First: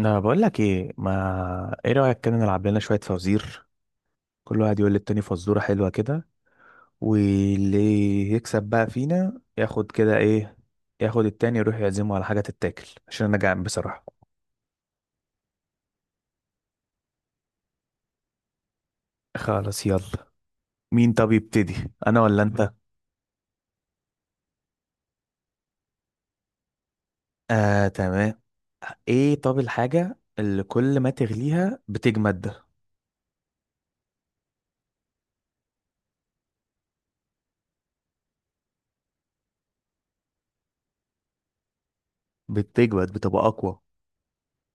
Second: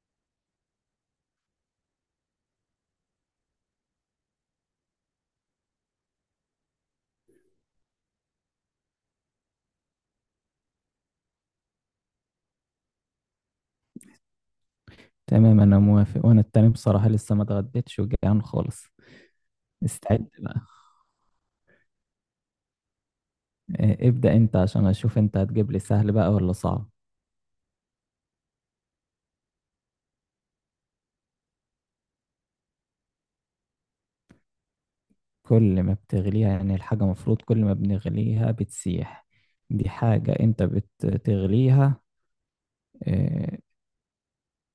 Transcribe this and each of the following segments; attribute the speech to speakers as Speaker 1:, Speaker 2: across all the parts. Speaker 1: انا بقول لك ايه، ما ايه رايك؟ كده نلعب لنا شويه فوازير، كل واحد يقول للتاني فزوره حلوه كده، واللي يكسب بقى فينا ياخد كده ايه. ياخد التاني يروح يعزمه على حاجه تتاكل عشان انا جعان بصراحه.
Speaker 2: تمام، انا موافق، وانا التاني بصراحة لسه ما اتغديتش وجعان خالص.
Speaker 1: خلاص يلا.
Speaker 2: استعد بقى.
Speaker 1: مين طب يبتدي، انا ولا انت؟
Speaker 2: آه، ابدأ انت عشان اشوف انت هتجيب لي سهل بقى ولا صعب.
Speaker 1: اه تمام. ايه، طب الحاجه اللي كل ما تغليها بتجمد؟
Speaker 2: كل ما بتغليها، يعني الحاجة مفروض كل ما بنغليها بتسيح. دي حاجة انت بتغليها.
Speaker 1: بتجمد بتبقى
Speaker 2: آه،
Speaker 1: اقوى.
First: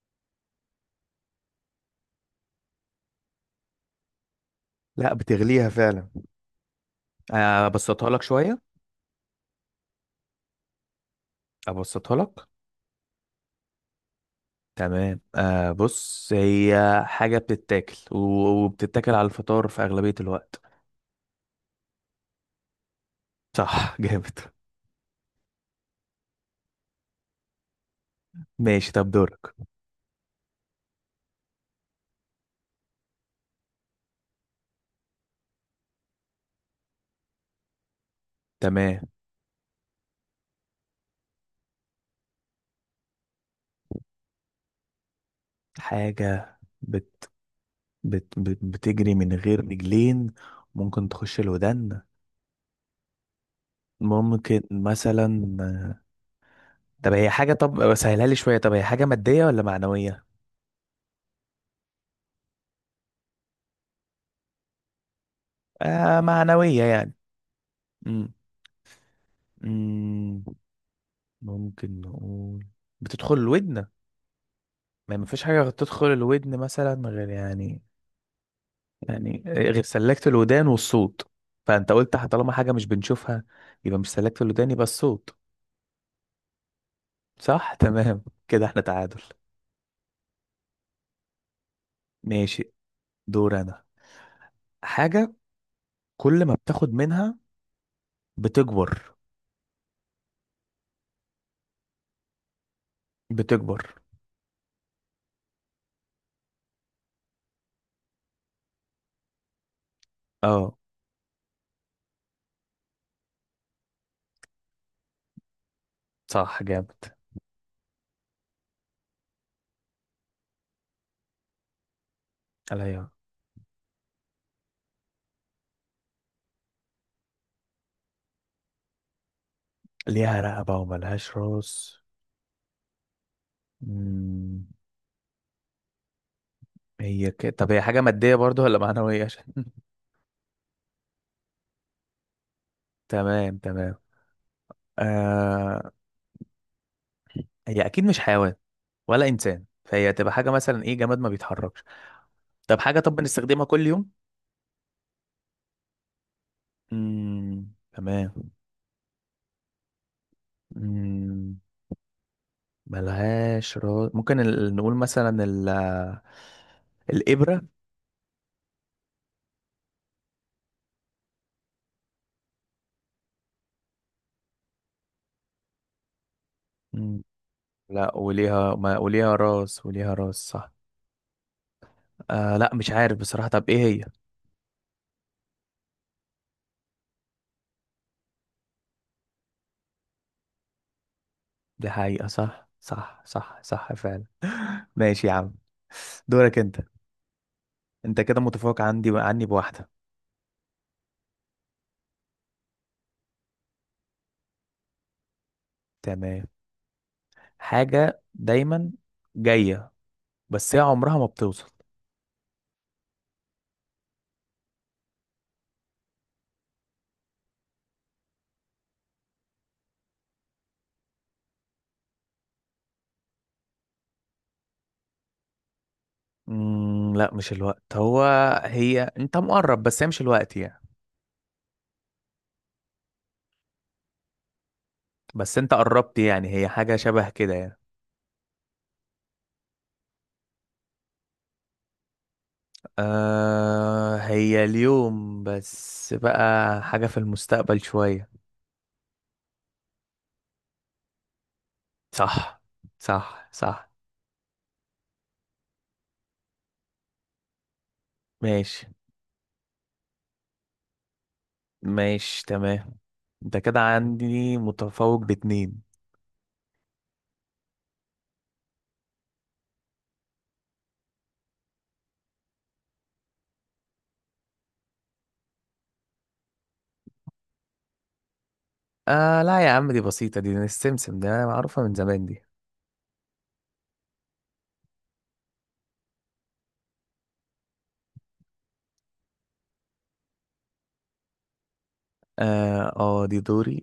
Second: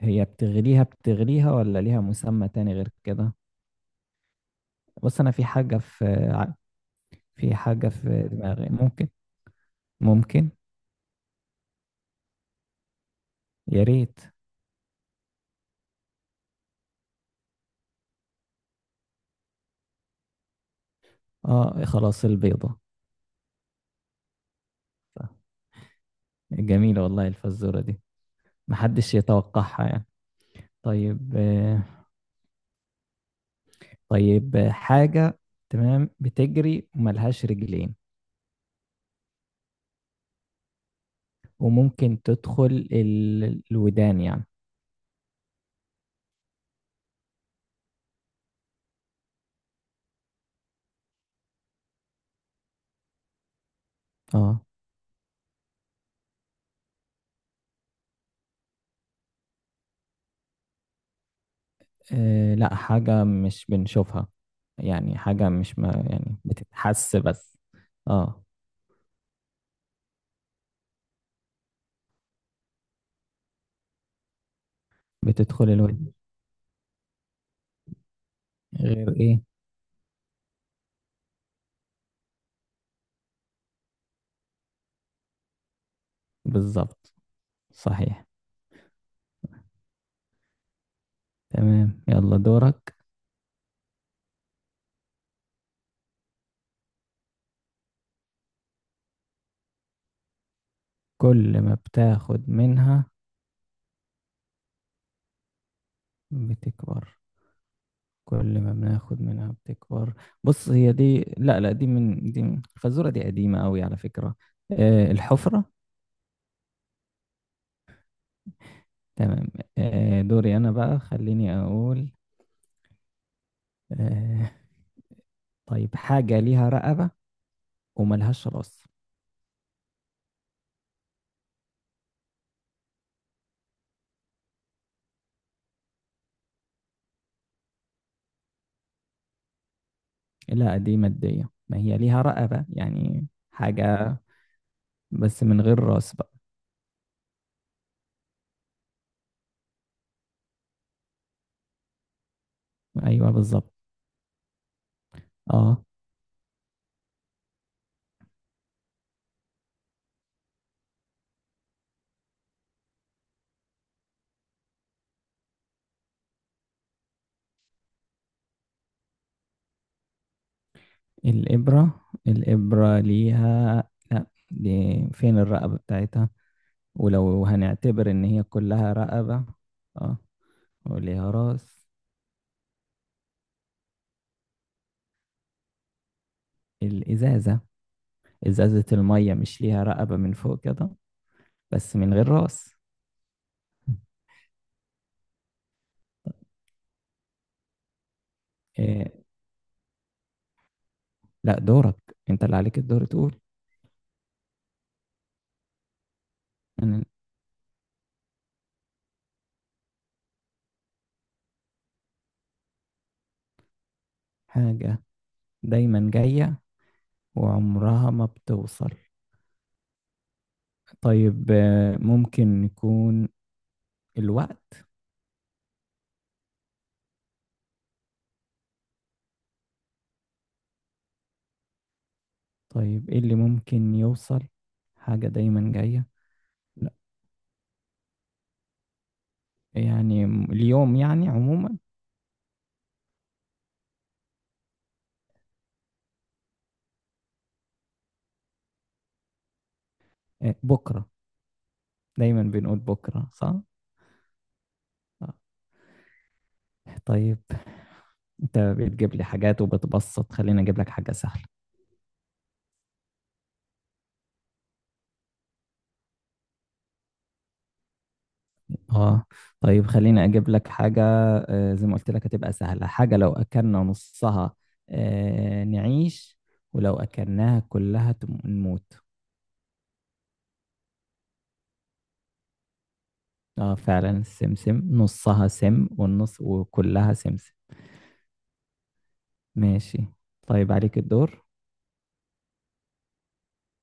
Speaker 2: هي بتغليها بتغليها ولا ليها مسمى تاني غير كده؟
Speaker 1: لا،
Speaker 2: بص، انا
Speaker 1: بتغليها فعلا.
Speaker 2: ع- في
Speaker 1: آه،
Speaker 2: حاجة
Speaker 1: ابسطها لك
Speaker 2: في
Speaker 1: شويه.
Speaker 2: دماغي، ممكن.
Speaker 1: ابسطها لك.
Speaker 2: يا ريت.
Speaker 1: تمام. بص، هي حاجة بتتاكل وبتتاكل على الفطار في أغلبية الوقت.
Speaker 2: اه، خلاص، البيضة.
Speaker 1: صح. جامد.
Speaker 2: جميلة والله الفزورة دي.
Speaker 1: ماشي، طب
Speaker 2: محدش
Speaker 1: دورك.
Speaker 2: يتوقعها يعني. طيب طيب حاجة تمام بتجري وملهاش رجلين،
Speaker 1: تمام.
Speaker 2: وممكن تدخل الودان يعني.
Speaker 1: حاجة بت بت بت بتجري من غير رجلين، ممكن تخش الودان،
Speaker 2: اه،
Speaker 1: ممكن مثلا. طب هي حاجة، طب سهلها لي شوية، طب هي حاجة مادية ولا معنوية؟
Speaker 2: آه، لا، حاجة مش بنشوفها. يعني حاجة مش، ما
Speaker 1: آه،
Speaker 2: يعني،
Speaker 1: معنوية يعني.
Speaker 2: بتتحس بس.
Speaker 1: مم.
Speaker 2: اه.
Speaker 1: مم. ممكن نقول بتدخل الودن. ما فيش حاجة
Speaker 2: بتدخل
Speaker 1: تدخل
Speaker 2: الودان،
Speaker 1: الودن مثلا غير يعني.
Speaker 2: غير ايه؟
Speaker 1: يعني غير سلكت الودان والصوت. فانت قلت طالما حاجه مش بنشوفها، يبقى مش سلكت الودان، يبقى الصوت.
Speaker 2: بالظبط.
Speaker 1: صح. تمام،
Speaker 2: صحيح.
Speaker 1: كده احنا تعادل.
Speaker 2: تمام، يلا
Speaker 1: ماشي.
Speaker 2: دورك.
Speaker 1: دور انا. حاجه كل ما بتاخد منها بتكبر.
Speaker 2: كل ما بتاخد منها
Speaker 1: بتكبر.
Speaker 2: بتكبر. كل ما بناخد منها بتكبر. بص،
Speaker 1: اه،
Speaker 2: هي دي، لا، لا، الخازوره دي قديمه قوي على فكره. آه، الحفره.
Speaker 1: صح جامد.
Speaker 2: تمام. دوري انا بقى، خليني اقول.
Speaker 1: عليا.
Speaker 2: آه طيب، حاجه ليها رقبه وملهاش راس.
Speaker 1: ليها رقبه وملهاش راس. مم، هي كده، طب هي حاجه ماديه برضو ولا معنويه؟ عشان
Speaker 2: لا، دي ماديه، ما هي ليها رقبه يعني.
Speaker 1: تمام تمام.
Speaker 2: حاجه بس من غير
Speaker 1: آه.
Speaker 2: راس بقى.
Speaker 1: هي اكيد مش حيوان ولا انسان، فهي تبقى حاجه مثلا ايه، جماد ما بيتحركش. طب حاجة، طب
Speaker 2: ايوه،
Speaker 1: بنستخدمها
Speaker 2: بالظبط.
Speaker 1: كل يوم.
Speaker 2: اه.
Speaker 1: تمام. امم ملهاش راس. ممكن نقول مثلا الإبرة.
Speaker 2: الابره، الابره ليها، لا، دي، فين الرقبه بتاعتها؟
Speaker 1: مم.
Speaker 2: ولو هنعتبر
Speaker 1: لا،
Speaker 2: إن هي
Speaker 1: وليها
Speaker 2: كلها
Speaker 1: ما وليها
Speaker 2: رقبة.
Speaker 1: راس، وليها
Speaker 2: اه،
Speaker 1: راس صح.
Speaker 2: وليها راس.
Speaker 1: آه لا، مش عارف بصراحة. طب ايه هي؟
Speaker 2: الإزازة. إزازة المية مش ليها رقبة من فوق كده؟
Speaker 1: دي
Speaker 2: بس من
Speaker 1: حقيقة.
Speaker 2: غير
Speaker 1: صح
Speaker 2: راس.
Speaker 1: صح صح صح فعلا. ماشي يا عم. دورك انت. انت كده متفوق عندي
Speaker 2: إيه؟
Speaker 1: عني بواحدة.
Speaker 2: لا، دورك، أنت اللي عليك الدور تقول.
Speaker 1: تمام.
Speaker 2: أنا.
Speaker 1: حاجة دايما جاية بس هي عمرها ما بتوصل.
Speaker 2: حاجة دايما جاية وعمرها ما بتوصل. طيب، ممكن يكون الوقت.
Speaker 1: لا، مش الوقت هو. هي، انت مقرب، بس هي مش الوقت يعني.
Speaker 2: طيب، إيه اللي ممكن يوصل؟ حاجة
Speaker 1: بس
Speaker 2: دايما
Speaker 1: انت
Speaker 2: جاية.
Speaker 1: قربت يعني، هي
Speaker 2: لا،
Speaker 1: حاجة شبه كده يعني.
Speaker 2: يعني اليوم يعني عموما.
Speaker 1: آه، هي اليوم بس بقى حاجة في المستقبل شوية.
Speaker 2: آه، بكرة. دايما
Speaker 1: صح
Speaker 2: بنقول بكرة،
Speaker 1: صح
Speaker 2: صح.
Speaker 1: صح.
Speaker 2: طيب. انت
Speaker 1: ماشي.
Speaker 2: بتجيب لي حاجات وبتبسط، خليني اجيب لك حاجة سهلة.
Speaker 1: ماشي تمام. انت كده عندي متفوق باتنين.
Speaker 2: اه. طيب، خليني اجيب لك حاجة. زي ما قلت لك هتبقى سهلة. حاجة لو اكلنا نصها نعيش، ولو اكلناها كلها نموت.
Speaker 1: آه لا يا عم، دي بسيطة، دي السمسم ده، معروفة من زمان دي.
Speaker 2: اه، فعلا، السمسم، نصها سم والنص، وكلها سمسم. ماشي. طيب، عليك الدور.
Speaker 1: اه. آه، دي دوري.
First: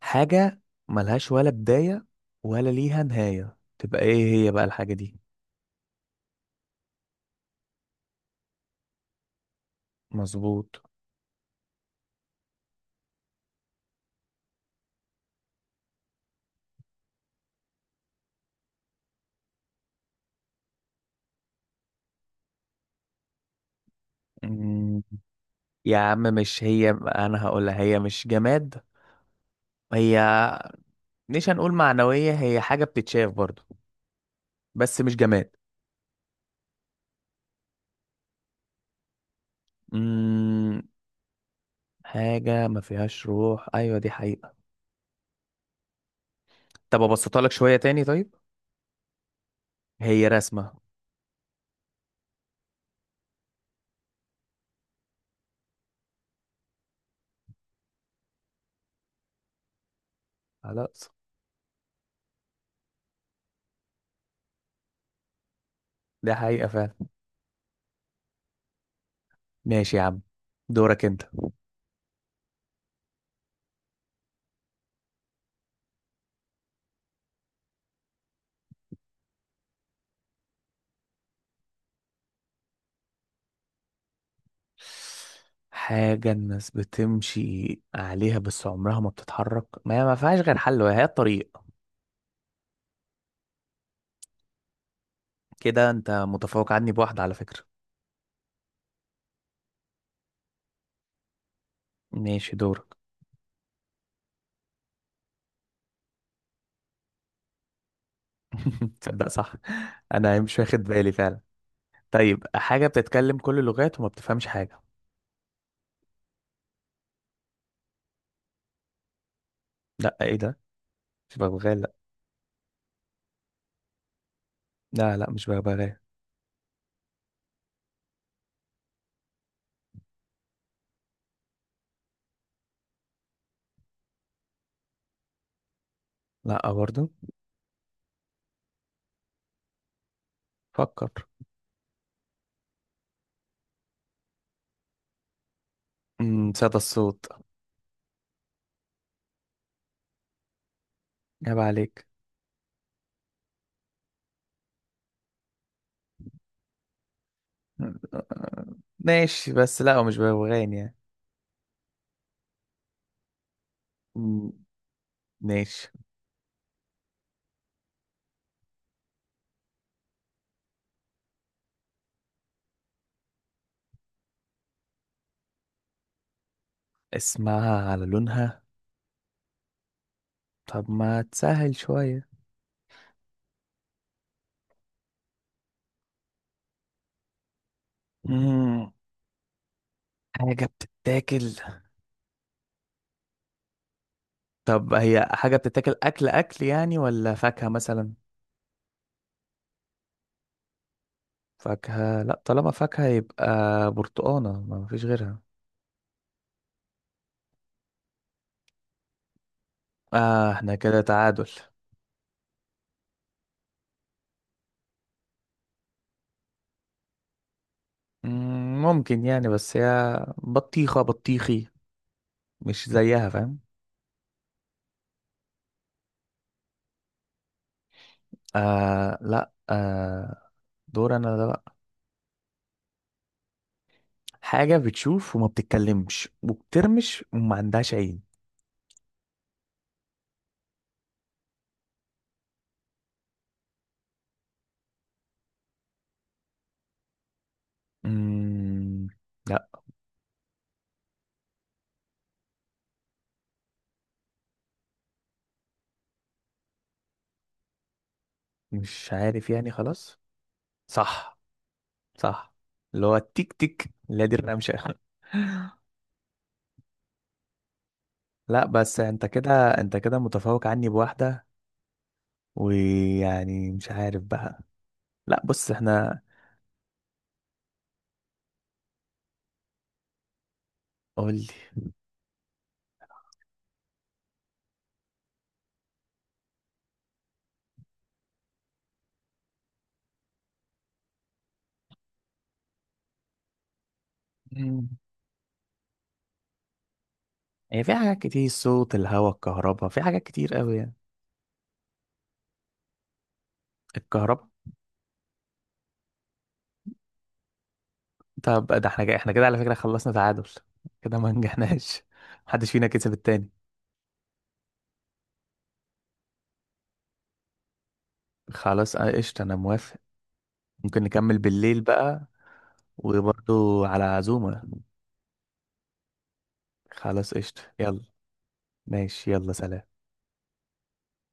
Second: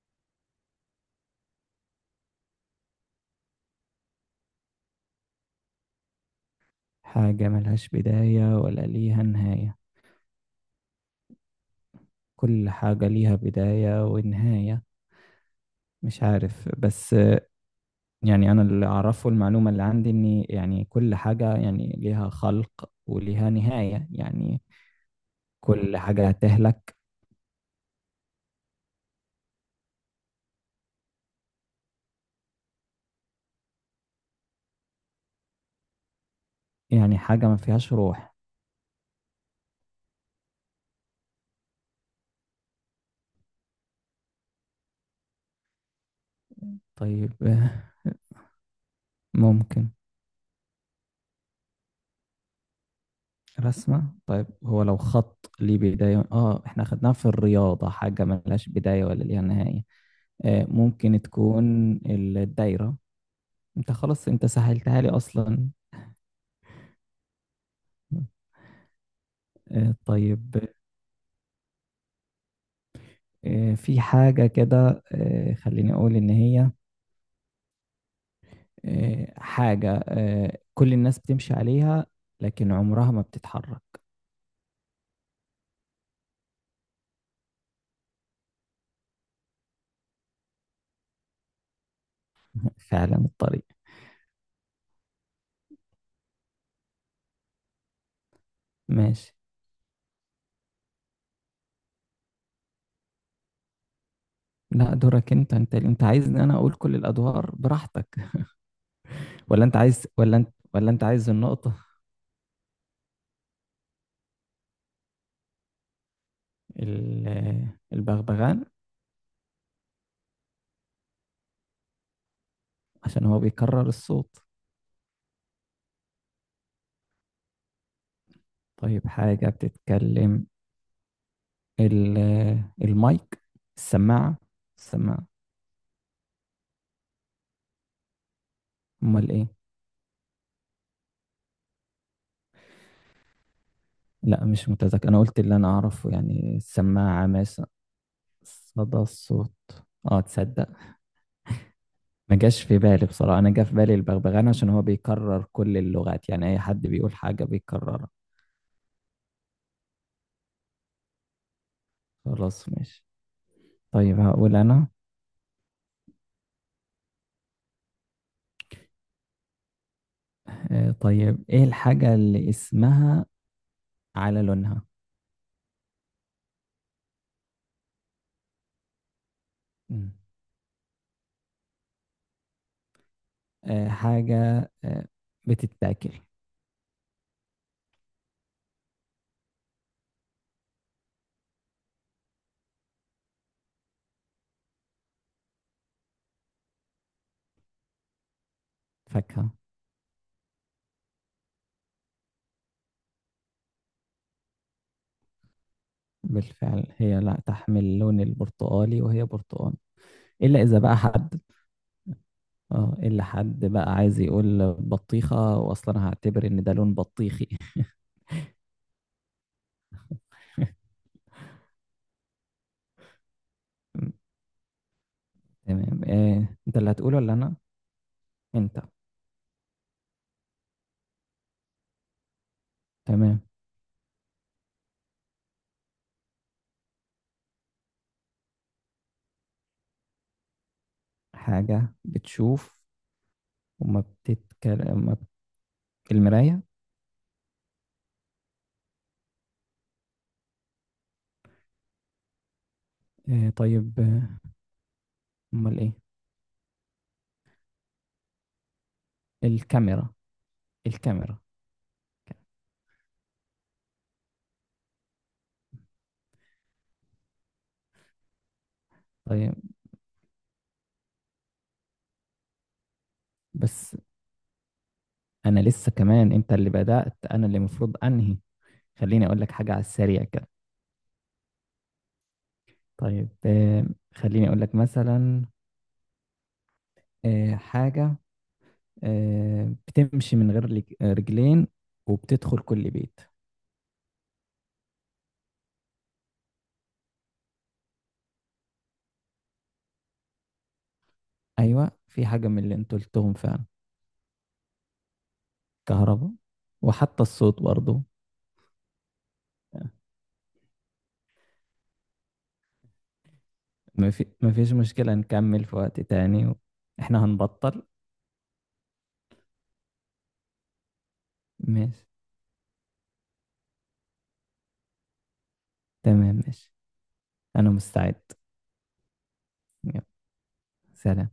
Speaker 1: حاجة ملهاش ولا بداية ولا ليها نهاية، تبقى ايه هي بقى الحاجة دي؟
Speaker 2: حاجة ملهاش بداية ولا ليها نهاية.
Speaker 1: مظبوط.
Speaker 2: كل حاجة ليها بداية ونهاية. مش عارف بس. يعني أنا اللي أعرفه المعلومة اللي عندي، إن يعني كل حاجة يعني ليها خلق وليها نهاية يعني.
Speaker 1: مم.
Speaker 2: كل
Speaker 1: يا عم
Speaker 2: حاجة
Speaker 1: مش هي،
Speaker 2: هتهلك.
Speaker 1: انا هقولها، هي مش جماد. هي مش هنقول معنوية، هي حاجة بتتشاف برضو بس مش جماد.
Speaker 2: يعني حاجة ما فيهاش روح.
Speaker 1: مم. حاجة ما فيهاش روح، ايوه دي حقيقة. طب
Speaker 2: طيب.
Speaker 1: ابسطها لك شوية تاني، طيب.
Speaker 2: ممكن.
Speaker 1: هي رسمة.
Speaker 2: رسمة؟ طيب هو لو خط ليه بداية، إحنا خدناها في الرياضة، حاجة ملهاش بداية ولا ليها نهاية.
Speaker 1: خلاص.
Speaker 2: ممكن تكون الدايرة. أنت، خلاص، أنت سهلتها لي أصلا.
Speaker 1: ده حقيقة فعلا. ماشي يا عم.
Speaker 2: طيب.
Speaker 1: دورك انت.
Speaker 2: في حاجة كده، خليني أقول إن هي حاجة كل الناس بتمشي عليها لكن عمرها ما بتتحرك.
Speaker 1: حاجة الناس بتمشي عليها بس عمرها ما بتتحرك، ما هي ما فيهاش غير حل وهي الطريق.
Speaker 2: فعلا، الطريق.
Speaker 1: كده انت متفوق عني بواحدة على فكرة.
Speaker 2: ماشي.
Speaker 1: ماشي دورك.
Speaker 2: لا، دورك انت، عايزني انا اقول كل الادوار براحتك؟
Speaker 1: تصدق، صح.
Speaker 2: ولا انت عايز،
Speaker 1: انا مش واخد
Speaker 2: ولا انت
Speaker 1: بالي
Speaker 2: عايز
Speaker 1: فعلا.
Speaker 2: النقطة؟
Speaker 1: طيب، حاجة بتتكلم كل اللغات وما بتفهمش حاجة.
Speaker 2: البغبغان،
Speaker 1: لا، ايه ده؟ مش ببغاء لا.
Speaker 2: عشان هو بيكرر الصوت.
Speaker 1: لا لا، مش ببغاء.
Speaker 2: طيب، حاجة بتتكلم، ال- المايك، السماعة، السماعة.
Speaker 1: لا برضه.
Speaker 2: امال ايه؟
Speaker 1: فكر.
Speaker 2: لا، مش متذكر، انا قلت اللي انا اعرفه يعني،
Speaker 1: صدى الصوت.
Speaker 2: السماعة مثلا. صدى الصوت. اه، تصدق.
Speaker 1: عيب عليك.
Speaker 2: ما جاش في بالي بصراحة، أنا جا في بالي البغبغان عشان هو بيكرر كل اللغات، يعني أي حد بيقول حاجة بيكررها.
Speaker 1: ماشي، بس لا هو مش ببغاء يعني.
Speaker 2: خلاص، ماشي. طيب،
Speaker 1: أمم،
Speaker 2: هقول أنا.
Speaker 1: ماشي.
Speaker 2: طيب، إيه الحاجة اللي اسمها على لونها؟
Speaker 1: اسمها على لونها.
Speaker 2: مم.
Speaker 1: طب ما تسهل شوية.
Speaker 2: حاجة بتتاكل.
Speaker 1: مم. حاجة بتتاكل. طب هي حاجة بتتاكل أكل أكل يعني ولا فاكهة مثلا؟
Speaker 2: فاكهة.
Speaker 1: فاكهة. لا، طالما فاكهة يبقى برتقانة، ما فيش غيرها.
Speaker 2: بالفعل، هي لا تحمل اللون البرتقالي وهي برتقال.
Speaker 1: آه،
Speaker 2: إلا
Speaker 1: احنا
Speaker 2: إذا بقى
Speaker 1: كده
Speaker 2: حد.
Speaker 1: تعادل.
Speaker 2: اه، إلا حد بقى عايز يقول بطيخة، وأصلا هعتبر إن ده لون بطيخي.
Speaker 1: مم، ممكن يعني، بس هي بطيخة بطيخي، مش زيها، فاهم؟
Speaker 2: تمام، أنت اللي هتقوله ولا أنا؟ أنت.
Speaker 1: آه لا آه. دور أنا ده بقى.
Speaker 2: تمام.
Speaker 1: حاجة بتشوف وما بتتكلمش وبترمش وما عندهاش عين.
Speaker 2: حاجة بتشوف وما بتتكلم ما بت... المراية.
Speaker 1: مم، لا،
Speaker 2: طيب، أمال إيه؟
Speaker 1: مش عارف يعني،
Speaker 2: الكاميرا،
Speaker 1: خلاص. صح.
Speaker 2: الكاميرا.
Speaker 1: صح. اللي هو التيك تيك اللي هي دي الرمشة. لا، بس انت
Speaker 2: طيب.
Speaker 1: كده. انت كده متفوق عني بواحدة، ويعني مش
Speaker 2: بس
Speaker 1: عارف بقى. لا
Speaker 2: أنا
Speaker 1: بص
Speaker 2: لسه
Speaker 1: احنا.
Speaker 2: كمان، أنت اللي بدأت، أنا اللي المفروض أنهي. خليني أقول لك حاجة على السريع كده.
Speaker 1: قول لي.
Speaker 2: طيب، خليني أقول لك مثلا حاجة بتمشي من غير رجلين، وبتدخل كل بيت.
Speaker 1: مم. هي في حاجات كتير، صوت الهواء، الكهرباء، في حاجات كتير قوي يعني.
Speaker 2: أيوة، في حاجة من اللي أنتوا قلتهم فعلا.
Speaker 1: الكهرباء.
Speaker 2: كهرباء، وحتى الصوت برضو.
Speaker 1: طب ده احنا جاي، احنا كده على فكرة خلصنا تعادل، كده ما نجحناش. محدش فينا كسب التاني.
Speaker 2: ما فيش مشكلة، نكمل في وقت تاني. احنا هنبطل.
Speaker 1: خلاص اه، قشطة، انا موافق. ممكن نكمل بالليل
Speaker 2: ماشي،
Speaker 1: بقى، وبرضو على عزومة.
Speaker 2: تمام، ماشي.
Speaker 1: خلاص قشطة
Speaker 2: أنا
Speaker 1: يلا.
Speaker 2: مستعد.
Speaker 1: ماشي يلا، سلام.
Speaker 2: يلا، سلام.